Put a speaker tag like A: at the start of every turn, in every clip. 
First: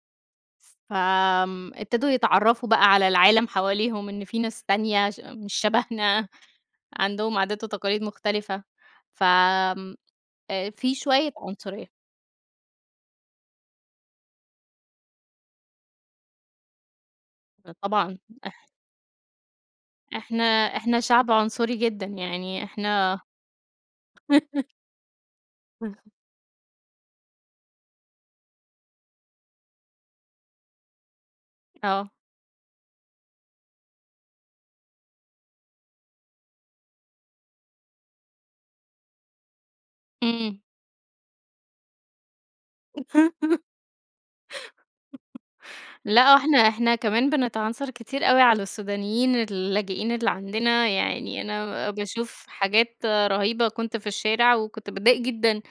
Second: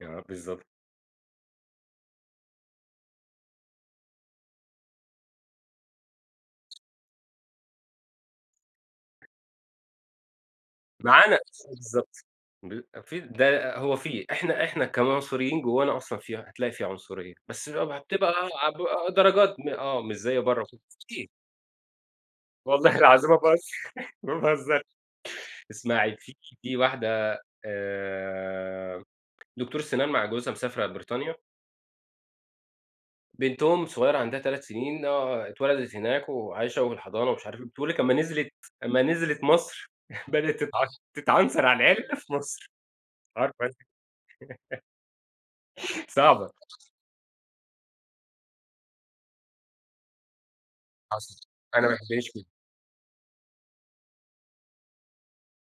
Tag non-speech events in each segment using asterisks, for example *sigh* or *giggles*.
A: آه، بالضبط.
B: فآمم، ابتدوا يتعرفوا بقى على العالم حواليهم، إن فيه ناس تانية ش مش شبهنا، عندهم عادات وتقاليد مختلفة، ف آآ في شوية
A: معانا
B: عنصرية.
A: بالضبط. ب في ده هو في. إحنا إحنا كمان كمصريين جوانا أصلًا في هتلاقي في عنصرية. بس
B: ده
A: بقى
B: طبعًا
A: بتبقى ع
B: *chuckles*
A: ع درجات م آه مش زي
B: إحنا،
A: برّا في
B: إحنا شعب عنصري جدًا، يعني
A: والله
B: إحنا
A: العظيم ما باهزر ما
B: *giggles*
A: باهزرش اسمعي في في واحدة آآ دكتورة سنان مع جوزها مسافرة بريطانيا
B: آه.
A: بنتهم الصغيرة عندها 3 سنين آه اتولدت هناك وعايشة وفي الحضانة ومش عارف إيه. بتقول لِك لما نزلت لما نزلت مصر بدأت
B: إمم.
A: تتعش تتعنصر على العرق في مصر،
B: *chuckles*
A: عارفة أنتِ *chuckles*
B: لأ
A: صعبة
B: وإحنا إحنا كمان بنتعنصر كتير أوي على السودانيين اللاجئين اللي عندنا،
A: حصل
B: يعني
A: أنا
B: أنا
A: ما احبهاش
B: باشوف
A: كده.
B: حاجات رهيبة، كنت في الشارع وكنت باتضايق جدًا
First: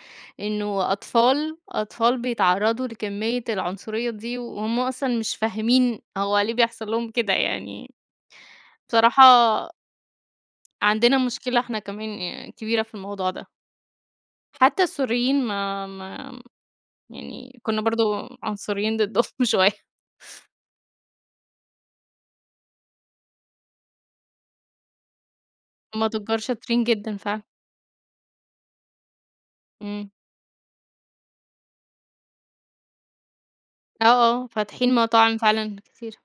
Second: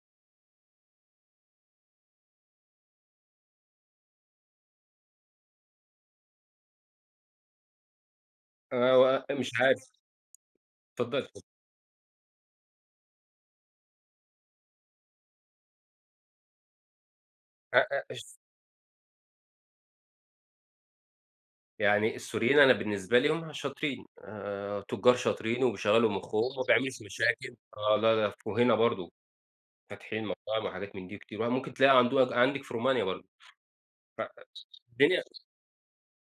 B: إنه أطفال، أطفال بيتعرضوا لكمية العنصرية دي، وهُم أصلًا مش فاهمين هو ليه بيحصل لهم كده يعني.
A: آآ
B: بصراحة
A: و مش عارف.
B: عندنا
A: اتفضلي.
B: مشكلة إحنا كمان كبيرة في الموضوع ده. حتى السوريين ما ما يعني
A: أ
B: كنا برضو
A: أ ش
B: عنصريين ضدهم شوية.
A: يعني السوريين أنا بالنسبة لي هُم شاطرين. آآ تجار شاطرين
B: هم
A: وبيشغلوا
B: تجار
A: مخهم وما
B: شاطرين
A: بيعملوش
B: جدًا فعلًا.
A: مشاكل. آه لا لا وهنا برضو
B: إمم.
A: فاتحين مطاعم وحاجات من دي كتير. ممكن تلاقي عنده عندِك في رومانيا برضو.
B: آه، آه،
A: ف
B: فاتحين مطاعم
A: الدنيا
B: فعلًا كتيرة.